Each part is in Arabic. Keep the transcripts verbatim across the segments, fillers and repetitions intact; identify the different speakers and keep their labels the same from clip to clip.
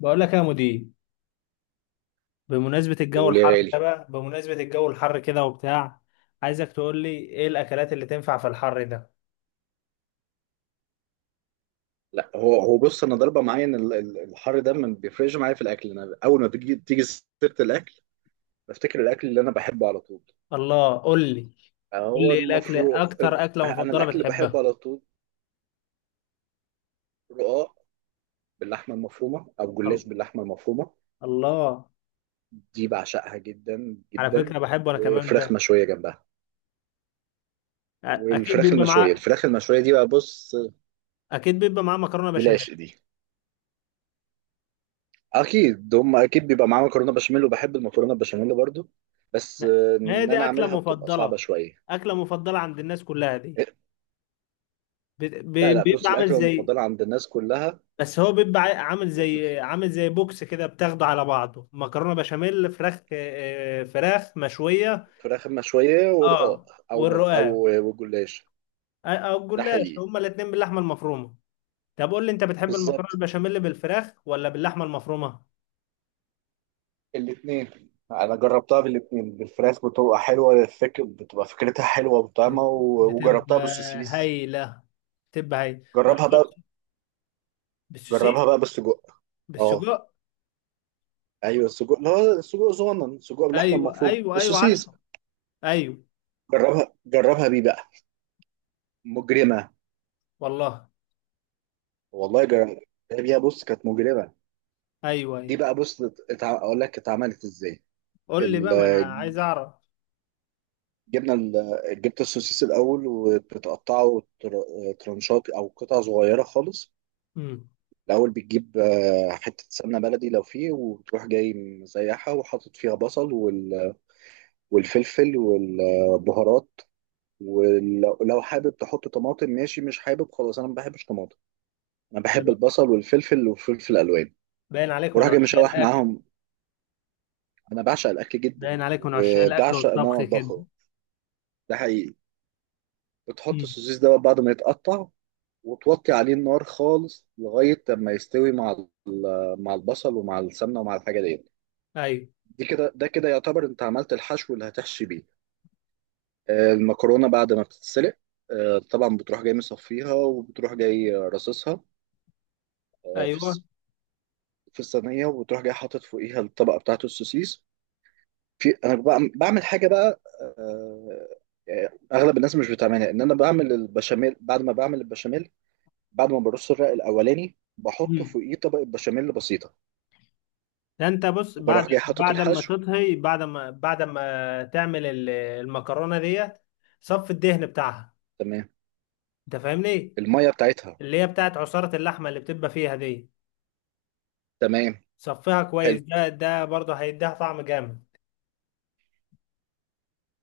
Speaker 1: بقول لك يا مدير، بمناسبة الجو
Speaker 2: بقول يا
Speaker 1: الحر ده
Speaker 2: غالي.
Speaker 1: بقى، بمناسبة الجو الحر كده وبتاع. عايزك تقول لي ايه الاكلات اللي تنفع في الحر ده؟
Speaker 2: لا هو هو بص، انا ضربه معايا ان ال- ال- الحر ده ما بيفرقش معايا في الاكل. انا اول ما بتيجي تيجي سيره الاكل بفتكر الاكل اللي انا بحبه على طول.
Speaker 1: الله، قول لي. قول
Speaker 2: هو
Speaker 1: لي إيه الاكل،
Speaker 2: المفروض
Speaker 1: اكتر اكلة
Speaker 2: انا
Speaker 1: مفضلة
Speaker 2: الاكل اللي بحبه
Speaker 1: بتحبها.
Speaker 2: على طول رقاق باللحمه المفرومه او جلاش
Speaker 1: ال-
Speaker 2: باللحمه المفرومه،
Speaker 1: الله.
Speaker 2: دي بعشقها جدا
Speaker 1: على
Speaker 2: جدا.
Speaker 1: فكرة بحبه انا كمان
Speaker 2: وفراخ
Speaker 1: ده.
Speaker 2: مشويه جنبها.
Speaker 1: أ- اكيد
Speaker 2: والفراخ
Speaker 1: بيبقى
Speaker 2: المشويه،
Speaker 1: معاه،
Speaker 2: الفراخ المشويه دي بقى، بص،
Speaker 1: اكيد بيبقى معاه مكرونة
Speaker 2: دي
Speaker 1: بشاميل.
Speaker 2: العشق دي. اكيد هم اكيد بيبقى معاهم مكرونه بشاميل، وبحب المكرونه بشاميل برضو. بس
Speaker 1: ما
Speaker 2: آه،
Speaker 1: ما هي
Speaker 2: ان
Speaker 1: دي
Speaker 2: انا
Speaker 1: اكلة
Speaker 2: اعملها بتبقى صعبه
Speaker 1: مفضلة،
Speaker 2: شويه.
Speaker 1: اكلة مفضلة عند الناس كلها دي. بت-
Speaker 2: لا،
Speaker 1: ب-
Speaker 2: لا، بص،
Speaker 1: بيبقى عامل
Speaker 2: الاكله
Speaker 1: زي،
Speaker 2: المفضله عند الناس كلها
Speaker 1: بس هو بيبقى عا- عامل زي، عامل زي بوكس كده، بتاخده على بعضه مكرونه بشاميل، فراخ، آه، فراخ مشويه.
Speaker 2: فراخ مشويه ورقاق
Speaker 1: اه،
Speaker 2: او م- او
Speaker 1: والرقاق.
Speaker 2: وجلاش.
Speaker 1: آه، او
Speaker 2: ده
Speaker 1: الجلاش،
Speaker 2: حقيقي.
Speaker 1: هما الاثنين باللحمه المفرومه. طب قول لي، انت بتحب المكرونه
Speaker 2: بالظبط،
Speaker 1: البشاميل بالفراخ ولا باللحمه المفرومه؟
Speaker 2: الاثنين انا جربتها بالاثنين. بالفراخ بتبقى حلوه، الفكر بتبقى فكرتها حلوه وطعمه،
Speaker 1: بت-
Speaker 2: و-
Speaker 1: بتبقى
Speaker 2: وجربتها بالسوسيس.
Speaker 1: هايله، بتبقى هايله
Speaker 2: جربها بقى
Speaker 1: جربتها بالسوسيس.
Speaker 2: جربها بقى بالسجق. اه،
Speaker 1: بالسجق.
Speaker 2: ايوه، السجق، اللي هو السجق صغنن، سجق باللحمه
Speaker 1: ايوه،
Speaker 2: المفرومه
Speaker 1: ايوه، ايوه،
Speaker 2: السوسيس.
Speaker 1: عارفه. ايوه.
Speaker 2: جربها جربها بيه بقى، مجرمه.
Speaker 1: والله.
Speaker 2: والله جربها بيها، بص، كانت مجرمه.
Speaker 1: ايوه، ايوه.
Speaker 2: دي بقى، بص، اتع- اقول لك اتعملت ازاي.
Speaker 1: قول لي
Speaker 2: ال-
Speaker 1: بقى، ما انا عايز اعرف.
Speaker 2: جبنا ال- جبت السوسيس الاول وبتقطعه تر- ترانشات او قطع صغيره خالص.
Speaker 1: امم.
Speaker 2: الاول بتجيب آه، حته سمنه بلدي لو فيه، وتروح جاي مسيحها وحاطط فيها بصل وال- والفلفل والبهارات. ولو لو حابب تحط طماطم ماشي، مش حابب خلاص، انا ما بحبش طماطم. انا بحب البصل والفلفل وفلفل الوان.
Speaker 1: باين عليكم من
Speaker 2: بروح جاي
Speaker 1: عشاق
Speaker 2: مشوح
Speaker 1: الاكل.
Speaker 2: معاهم. انا بعشق الاكل جدا،
Speaker 1: باين عليك من عشاق الاكل
Speaker 2: وبعشق ان انا
Speaker 1: والطبخ كده.
Speaker 2: اطبخه. ده حقيقي. بتحط
Speaker 1: مم.
Speaker 2: السوسيس ده بعد ما يتقطع، وتوطي عليه النار خالص لغاية لما يستوي مع ال- مع البصل ومع السمنة ومع الحاجة دي.
Speaker 1: ايوه،
Speaker 2: دي كده ده كده يعتبر انت عملت الحشو اللي هتحشي بيه. آه، المكرونة بعد ما بتتسلق، آه، طبعا بتروح جاي مصفيها، وبتروح جاي رصصها آه، في
Speaker 1: ايوه.
Speaker 2: الص- في الصينية، وبتروح جاي حاطط فوقيها الطبقة بتاعت السوسيس. في انا بعم- بعمل حاجة بقى، آه، آه، اغلب الناس مش بتعملها، ان انا بعمل البشاميل. بعد ما بعمل البشاميل بعد ما برص الرق الاولاني بحط
Speaker 1: مم.
Speaker 2: فوقيه طبقه بشاميل بسيطه،
Speaker 1: ده انت بص، بعد
Speaker 2: وبروح جاي حاطط
Speaker 1: بعد ما
Speaker 2: الحشو.
Speaker 1: تطهي، بعد ما بعد ما تعمل ال- المكرونه ديت، صف الدهن بتاعها،
Speaker 2: تمام،
Speaker 1: انت فاهمني؟
Speaker 2: الميه بتاعتها.
Speaker 1: اللي هي بتاعت عصاره اللحمه اللي بتبقى فيها دي،
Speaker 2: تمام،
Speaker 1: صفيها كويس.
Speaker 2: حلو.
Speaker 1: ده ده برضه هيديها طعم جامد.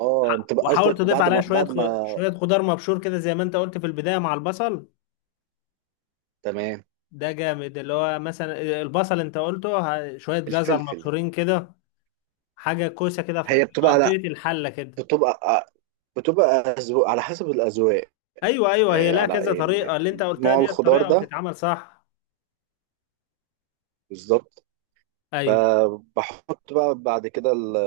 Speaker 2: اه، انت
Speaker 1: ح-
Speaker 2: بقى
Speaker 1: وحاول
Speaker 2: قصدك
Speaker 1: تضيف
Speaker 2: بعد
Speaker 1: عليها
Speaker 2: ما
Speaker 1: شويه
Speaker 2: بعد
Speaker 1: خ-
Speaker 2: ما
Speaker 1: شويه خضار مبشور كده، زي ما انت قلت في البدايه مع البصل.
Speaker 2: تمام.
Speaker 1: ده جامد، اللي هو مثلا البصل انت قلته، ه- شويه جزر
Speaker 2: الفلفل.
Speaker 1: مبشورين كده، حاجه كوسه كده
Speaker 2: هي
Speaker 1: في
Speaker 2: بتبقى،
Speaker 1: قضيه
Speaker 2: لا،
Speaker 1: الحله كده.
Speaker 2: بتبقى آه، بتبقى أذواق، على حسب الاذواق.
Speaker 1: ايوه، ايوه، هي
Speaker 2: آه،
Speaker 1: لها كذا
Speaker 2: على
Speaker 1: طريقه،
Speaker 2: ال-
Speaker 1: اللي انت قلتها
Speaker 2: نوع
Speaker 1: دي
Speaker 2: الخضار
Speaker 1: الطريقه
Speaker 2: ده.
Speaker 1: وتتعمل صح.
Speaker 2: بالظبط.
Speaker 1: ايوه.
Speaker 2: فبحط بقى بعد كده ال-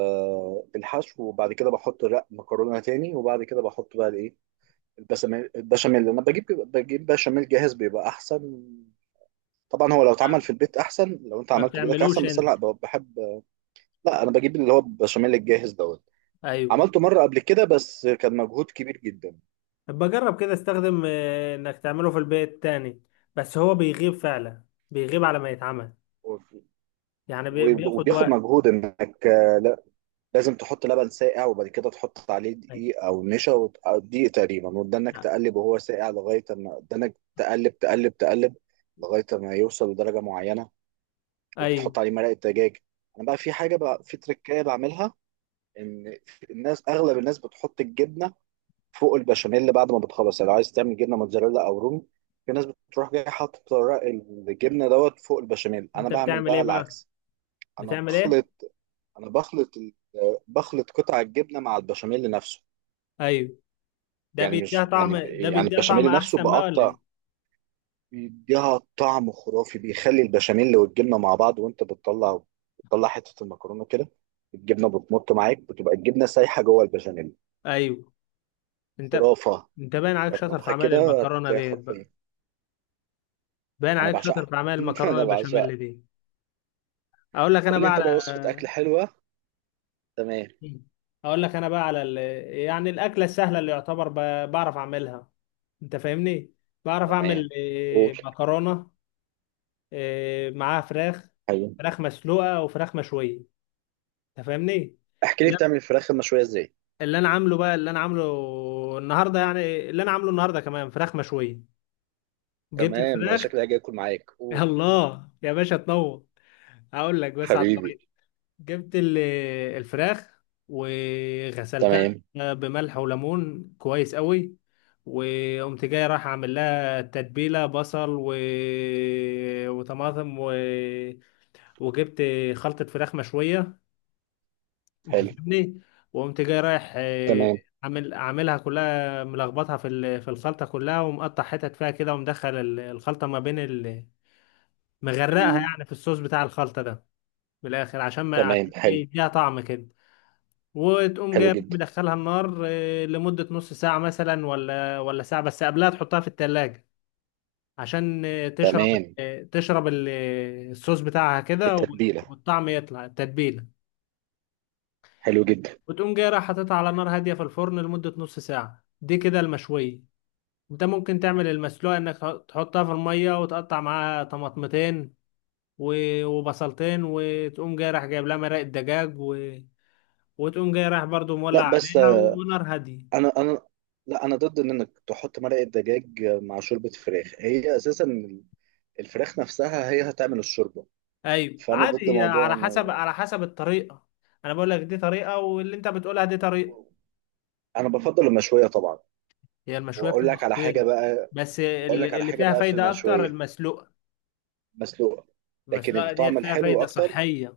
Speaker 2: الحشو، وبعد كده بحط رق مكرونه تاني، وبعد كده بحط بقى الايه، البشاميل البشاميل لما بجيب بجيب بشاميل جاهز بيبقى احسن. طبعا، هو لو اتعمل في البيت احسن، لو انت
Speaker 1: ما
Speaker 2: عملته بايدك
Speaker 1: بتعملوش
Speaker 2: احسن، بس أنا لا
Speaker 1: انت؟
Speaker 2: ب- بحب. لا، انا بجيب اللي هو البشاميل الجاهز دوت.
Speaker 1: ايوه.
Speaker 2: عملته مره قبل كده بس كان مجهود كبير جدا.
Speaker 1: بجرب كده، استخدم، آه، انك تعمله في البيت تاني، بس هو بيغيب فعلا، بيغيب على ما يتعمل.
Speaker 2: و-
Speaker 1: يعني بي-
Speaker 2: و-
Speaker 1: بياخد
Speaker 2: وبياخد
Speaker 1: وقت.
Speaker 2: مجهود انك آه، لا، لازم تحط لبن ساقع، وبعد كده تحط عليه
Speaker 1: ايوه،
Speaker 2: دقيق او نشا وت- أو دقيق تقريبا، وتدنك تقلب وهو ساقع لغايه ما تدنك تقلب تقلب تقلب لغايه ما يوصل لدرجه معينه.
Speaker 1: ايوه.
Speaker 2: وبتحط عليه مرقه دجاج. انا بقى في حاجه بقى، في تريكايه بعملها. ان الناس اغلب الناس بتحط الجبنه فوق البشاميل بعد ما بتخلص، يعني لو عايز تعمل جبنه موتزاريلا او رومي، في ناس بتروح جاي حاطط ورق الجبنه دوت فوق البشاميل. انا
Speaker 1: انت
Speaker 2: بعمل
Speaker 1: بتعمل
Speaker 2: بقى
Speaker 1: ايه بقى؟
Speaker 2: العكس. انا
Speaker 1: بتعمل ايه؟
Speaker 2: بخلط انا بخلط ال- بخلط قطع الجبنه مع البشاميل نفسه.
Speaker 1: ايوه، ده
Speaker 2: يعني
Speaker 1: بيديها
Speaker 2: مش،
Speaker 1: طعم،
Speaker 2: يعني
Speaker 1: ده
Speaker 2: يعني
Speaker 1: بيديها طعم
Speaker 2: البشاميل نفسه
Speaker 1: احسن بقى ولا
Speaker 2: بقطع،
Speaker 1: ايه؟
Speaker 2: بيديها طعم خرافي، بيخلي البشاميل والجبنه مع بعض، وانت بتطلع بتطلع حته المكرونه كده، الجبنه بتمط معاك، بتبقى الجبنه سايحه جوه البشاميل.
Speaker 1: ايوه. انت
Speaker 2: خرافه.
Speaker 1: انت باين عليك شاطر في
Speaker 2: جربها
Speaker 1: عمل
Speaker 2: كده
Speaker 1: المكرونه
Speaker 2: تلاقيها
Speaker 1: ديت بقى.
Speaker 2: خرافيه.
Speaker 1: باين
Speaker 2: انا
Speaker 1: عليك شاطر
Speaker 2: بعشقها
Speaker 1: في اعمال المكرونه
Speaker 2: انا
Speaker 1: البشاميل
Speaker 2: بعشقها.
Speaker 1: دي. اقول لك انا
Speaker 2: قول لي
Speaker 1: بقى
Speaker 2: انت
Speaker 1: على
Speaker 2: بقى وصفه اكل حلوه. تمام.
Speaker 1: اقول لك انا بقى على ال... يعني الاكله السهله اللي يعتبر ب... بعرف اعملها، انت فاهمني؟ بعرف
Speaker 2: تمام،
Speaker 1: اعمل
Speaker 2: قول،
Speaker 1: إيه، مكرونه، إيه، معاها فراخ،
Speaker 2: حبيبي.
Speaker 1: فراخ مسلوقه وفراخ مشويه، انت فاهمني؟
Speaker 2: احكي لي
Speaker 1: لا،
Speaker 2: بتعمل الفراخ المشويه ازاي؟
Speaker 1: اللي انا عامله بقى اللي انا عامله النهارده، يعني اللي انا عامله النهارده كمان فراخ مشويه. جبت
Speaker 2: تمام، انا
Speaker 1: الفراخ
Speaker 2: شكلي هاجي اكل معاك،
Speaker 1: يا
Speaker 2: قول
Speaker 1: الله يا باشا، تنور. هقول لك بس على
Speaker 2: حبيبي.
Speaker 1: الطريقه. جبت ال- الفراخ وغسلتها
Speaker 2: تمام.
Speaker 1: بملح وليمون كويس قوي، وقمت جاي رايح اعمل لها تتبيله بصل و... وطماطم و... وجبت خلطه فراخ مشويه، انت
Speaker 2: حلو.
Speaker 1: فاهمني؟ وقمت جاي رايح، آه،
Speaker 2: تمام.
Speaker 1: عامل، عاملها كلها، ملخبطها في ال- في الخلطه كلها، ومقطع حتت فيها كده، ومدخل ال- الخلطه ما بين ال... مغرقها يعني في الصوص بتاع الخلطه ده بالاخر، عشان ما
Speaker 2: تمام،
Speaker 1: عشان
Speaker 2: حلو.
Speaker 1: يديها طعم كده، وتقوم
Speaker 2: حلو
Speaker 1: جايب
Speaker 2: جدا.
Speaker 1: مدخلها النار، آه، لمدة نص ساعة مثلا، ولا ولا ساعة، بس قبلها تحطها في التلاجة عشان آه، تشرب،
Speaker 2: تمام،
Speaker 1: آه، تشرب ال- آه، الصوص بتاعها كده و-
Speaker 2: التتبيله.
Speaker 1: والطعم يطلع، التتبيلة.
Speaker 2: حلو جدا.
Speaker 1: وتقوم جاي رايح حاططها على نار هادية في الفرن لمدة نص ساعة، دي كده المشوية. انت ممكن تعمل المسلوقة، انك تح- تحطها في المية، وتقطع معاها طماطمتين و- وبصلتين، وتقوم جاي رايح جايب لها مرقة دجاج و... وتقوم جاي رايح برضو
Speaker 2: لا،
Speaker 1: مولع
Speaker 2: بس
Speaker 1: عليها
Speaker 2: آه،
Speaker 1: ونار هادية.
Speaker 2: انا انا لا، انا ضد ان انك تحط مرقه دجاج مع شوربه فراخ. هي اساسا الفراخ نفسها هي هتعمل الشوربه.
Speaker 1: ايوه،
Speaker 2: فانا ضد
Speaker 1: عادي، هي
Speaker 2: موضوع،
Speaker 1: على حسب،
Speaker 2: انا
Speaker 1: على حسب الطريقه. انا بقول لك دي طريقه، واللي انت بتقولها دي طريقه.
Speaker 2: انا بفضل المشويه طبعا.
Speaker 1: هي المشويه
Speaker 2: واقول
Speaker 1: بتبقى
Speaker 2: لك على حاجه
Speaker 1: خطيره،
Speaker 2: بقى.
Speaker 1: بس
Speaker 2: واقول لك
Speaker 1: اللي
Speaker 2: على
Speaker 1: اللي
Speaker 2: حاجه
Speaker 1: فيها
Speaker 2: بقى في
Speaker 1: فايده اكتر
Speaker 2: المشويه
Speaker 1: المسلوقه.
Speaker 2: مسلوقه، لكن
Speaker 1: المسلوقه ديت
Speaker 2: الطعم
Speaker 1: فيها
Speaker 2: الحلو
Speaker 1: فايده
Speaker 2: اكتر.
Speaker 1: صحيه.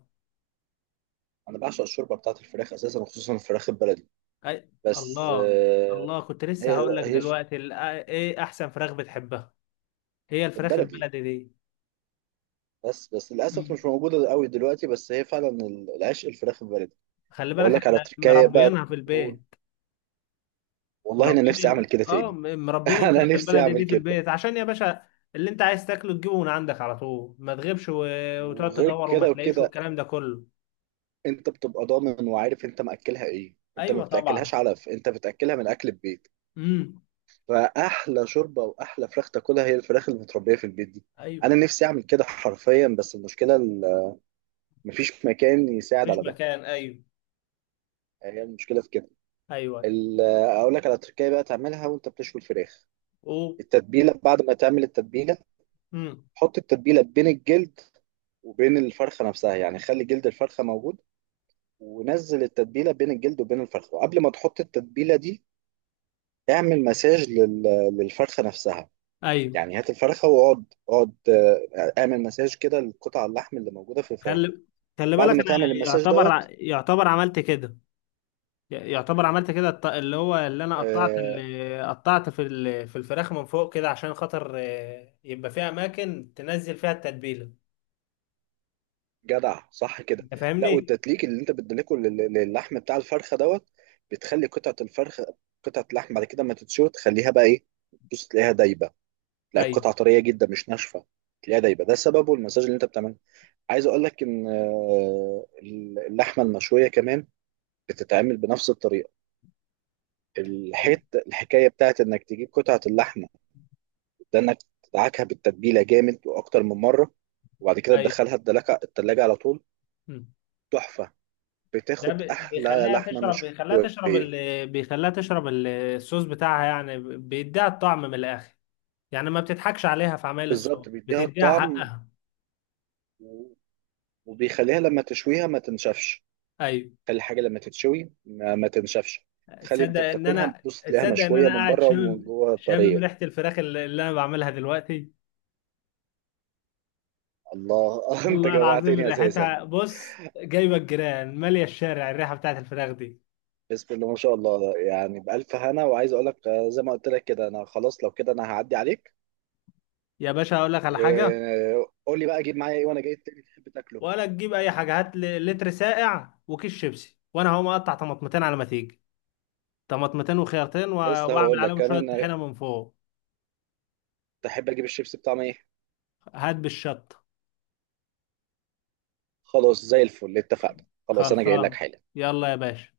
Speaker 2: انا بعشق الشوربه بتاعت الفراخ اساسا، وخصوصا الفراخ البلدي.
Speaker 1: أي...
Speaker 2: بس
Speaker 1: الله، الله.
Speaker 2: آه،
Speaker 1: كنت لسه
Speaker 2: هي
Speaker 1: هقول لك
Speaker 2: هي
Speaker 1: دلوقتي ال- ايه احسن فراخ بتحبها. هي الفراخ
Speaker 2: البلدي.
Speaker 1: البلدي دي.
Speaker 2: بس بس للاسف
Speaker 1: مم.
Speaker 2: مش موجوده قوي دلوقتي، بس هي فعلا العشق، الفراخ البلدي.
Speaker 1: خلي
Speaker 2: واقول
Speaker 1: بالك،
Speaker 2: لك على
Speaker 1: احنا
Speaker 2: تركايه بقى،
Speaker 1: مربيينها في
Speaker 2: تقول،
Speaker 1: البيت.
Speaker 2: والله انا
Speaker 1: مربين
Speaker 2: نفسي اعمل
Speaker 1: ال...
Speaker 2: كده
Speaker 1: اه،
Speaker 2: تاني.
Speaker 1: م- مربين
Speaker 2: انا
Speaker 1: الفراخ
Speaker 2: نفسي
Speaker 1: البلدي
Speaker 2: اعمل
Speaker 1: دي في
Speaker 2: كده.
Speaker 1: البيت، عشان يا باشا اللي انت عايز تاكله تجيبه من عندك على طول، ما تغيبش و... وتقعد
Speaker 2: وغير
Speaker 1: تدور وما
Speaker 2: كده
Speaker 1: تلاقيش،
Speaker 2: وكده،
Speaker 1: والكلام ده كله.
Speaker 2: انت بتبقى ضامن وعارف انت مأكلها ايه. انت ما
Speaker 1: ايوه، طبعا.
Speaker 2: بتاكلهاش علف، انت بتاكلها من اكل البيت.
Speaker 1: امم.
Speaker 2: فاحلى شوربه واحلى فراخ تاكلها هي الفراخ اللي متربيه في البيت دي. انا
Speaker 1: ايوه.
Speaker 2: نفسي اعمل كده حرفيا، بس المشكله ال- مفيش مكان يساعد
Speaker 1: مفيش
Speaker 2: على ده.
Speaker 1: مكان، ايوه.
Speaker 2: هي المشكله في كده.
Speaker 1: ايوه.
Speaker 2: ال- اقول لك على تركايه بقى تعملها وانت بتشوي الفراخ.
Speaker 1: او.
Speaker 2: التتبيله، بعد ما تعمل التتبيله
Speaker 1: امم.
Speaker 2: حط التتبيله بين الجلد وبين الفرخه نفسها، يعني خلي جلد الفرخه موجود، ونزل التتبيله بين الجلد وبين الفرخه. وقبل ما تحط التتبيله دي اعمل مساج لل... للفرخه نفسها.
Speaker 1: ايوه.
Speaker 2: يعني هات الفرخه، واقعد اقعد آه، اعمل مساج كده لقطع اللحم اللي موجوده في الفرخه.
Speaker 1: خلي خلي
Speaker 2: بعد
Speaker 1: بالك،
Speaker 2: ما تعمل
Speaker 1: انا
Speaker 2: المساج
Speaker 1: يعتبر ع-
Speaker 2: دوت
Speaker 1: يعتبر عملت كده. ي- يعتبر عملت كده، الط- اللي هو اللي انا قطعت
Speaker 2: آه،
Speaker 1: اللي قطعت في ال- في الفراخ من فوق كده، عشان خاطر، آه، يبقى فيها اماكن تنزل فيها التتبيله،
Speaker 2: جدع صح كده.
Speaker 1: انت
Speaker 2: لا،
Speaker 1: فاهمني؟
Speaker 2: والتدليك اللي انت بتدلكه لل- للحم بتاع الفرخه دوت بتخلي قطعه الفرخه قطعه اللحم بعد كده ما تتشوي، تخليها بقى ايه، بص، تلاقيها دايبه. لا،
Speaker 1: ايوه.
Speaker 2: القطعه طريه جدا مش ناشفه، تلاقيها دايبه. ده سببه المساج اللي انت بتعمله. عايز اقول لك ان آه، اللحمه المشويه كمان بتتعمل بنفس الطريقه.
Speaker 1: ال-
Speaker 2: الحت الحكايه بتاعت انك تجيب قطعه اللحمه ده، انك تدعكها بالتتبيله جامد واكتر من مره، وبعد كده
Speaker 1: ايوه.
Speaker 2: تدخلها الدلاجه التلاجه على طول.
Speaker 1: مم.
Speaker 2: تحفه،
Speaker 1: ده
Speaker 2: بتاخد
Speaker 1: بي-
Speaker 2: احلى
Speaker 1: بيخليها
Speaker 2: لحمه
Speaker 1: تشرب، بيخليها تشرب
Speaker 2: مشويه.
Speaker 1: ال... بيخليها تشرب ال- الصوص بتاعها، يعني ب- بيديها الطعم من الاخر، يعني ما بتضحكش عليها في عمايل الصوص،
Speaker 2: بالظبط، بيديها
Speaker 1: بتديها
Speaker 2: الطعم.
Speaker 1: حقها.
Speaker 2: و- وبيخليها لما تشويها ما تنشفش.
Speaker 1: ايوه.
Speaker 2: خلي الحاجه لما تتشوي ما, ما تنشفش، تخلي انت
Speaker 1: تصدق ان
Speaker 2: بتاكلها،
Speaker 1: انا
Speaker 2: بتبص تلاقيها
Speaker 1: تصدق ان
Speaker 2: مشويه
Speaker 1: انا
Speaker 2: من
Speaker 1: قاعد
Speaker 2: بره ومن
Speaker 1: شامم،
Speaker 2: جوه
Speaker 1: شامم
Speaker 2: طريه.
Speaker 1: ريحه الفراخ اللي اللي انا بعملها دلوقتي.
Speaker 2: الله انت
Speaker 1: والله العظيم
Speaker 2: جوعتني اساسا.
Speaker 1: ريحتها، بص، جايبه الجيران ماليه الشارع، الريحه بتاعت الفراخ دي.
Speaker 2: بسم الله ما شاء الله، يعني بألف هنا. وعايز اقول لك آه، زي ما قلت لك كده، انا خلاص لو كده انا هعدي عليك.
Speaker 1: يا باشا، اقول لك على حاجه.
Speaker 2: وقول لي بقى اجيب معايا ايه وانا جاي تاني تحب تاكله.
Speaker 1: ولا تجيب اي حاجه، هات لي لتر ساقع وكيس شيبسي، وانا هقوم اقطع طماطمتين على ما تيجي. طماطمتين وخيارتين و-
Speaker 2: لسه
Speaker 1: واعمل
Speaker 2: هقول لك
Speaker 1: عليهم شوية
Speaker 2: كمان آه،
Speaker 1: طحينة من فوق.
Speaker 2: تحب اجيب الشيبس بطعم ايه؟
Speaker 1: هات بالشطة.
Speaker 2: خلاص، زي الفل، اتفقنا. خلاص، انا جاي لك
Speaker 1: خلصان.
Speaker 2: حالا.
Speaker 1: يلا يا باشا.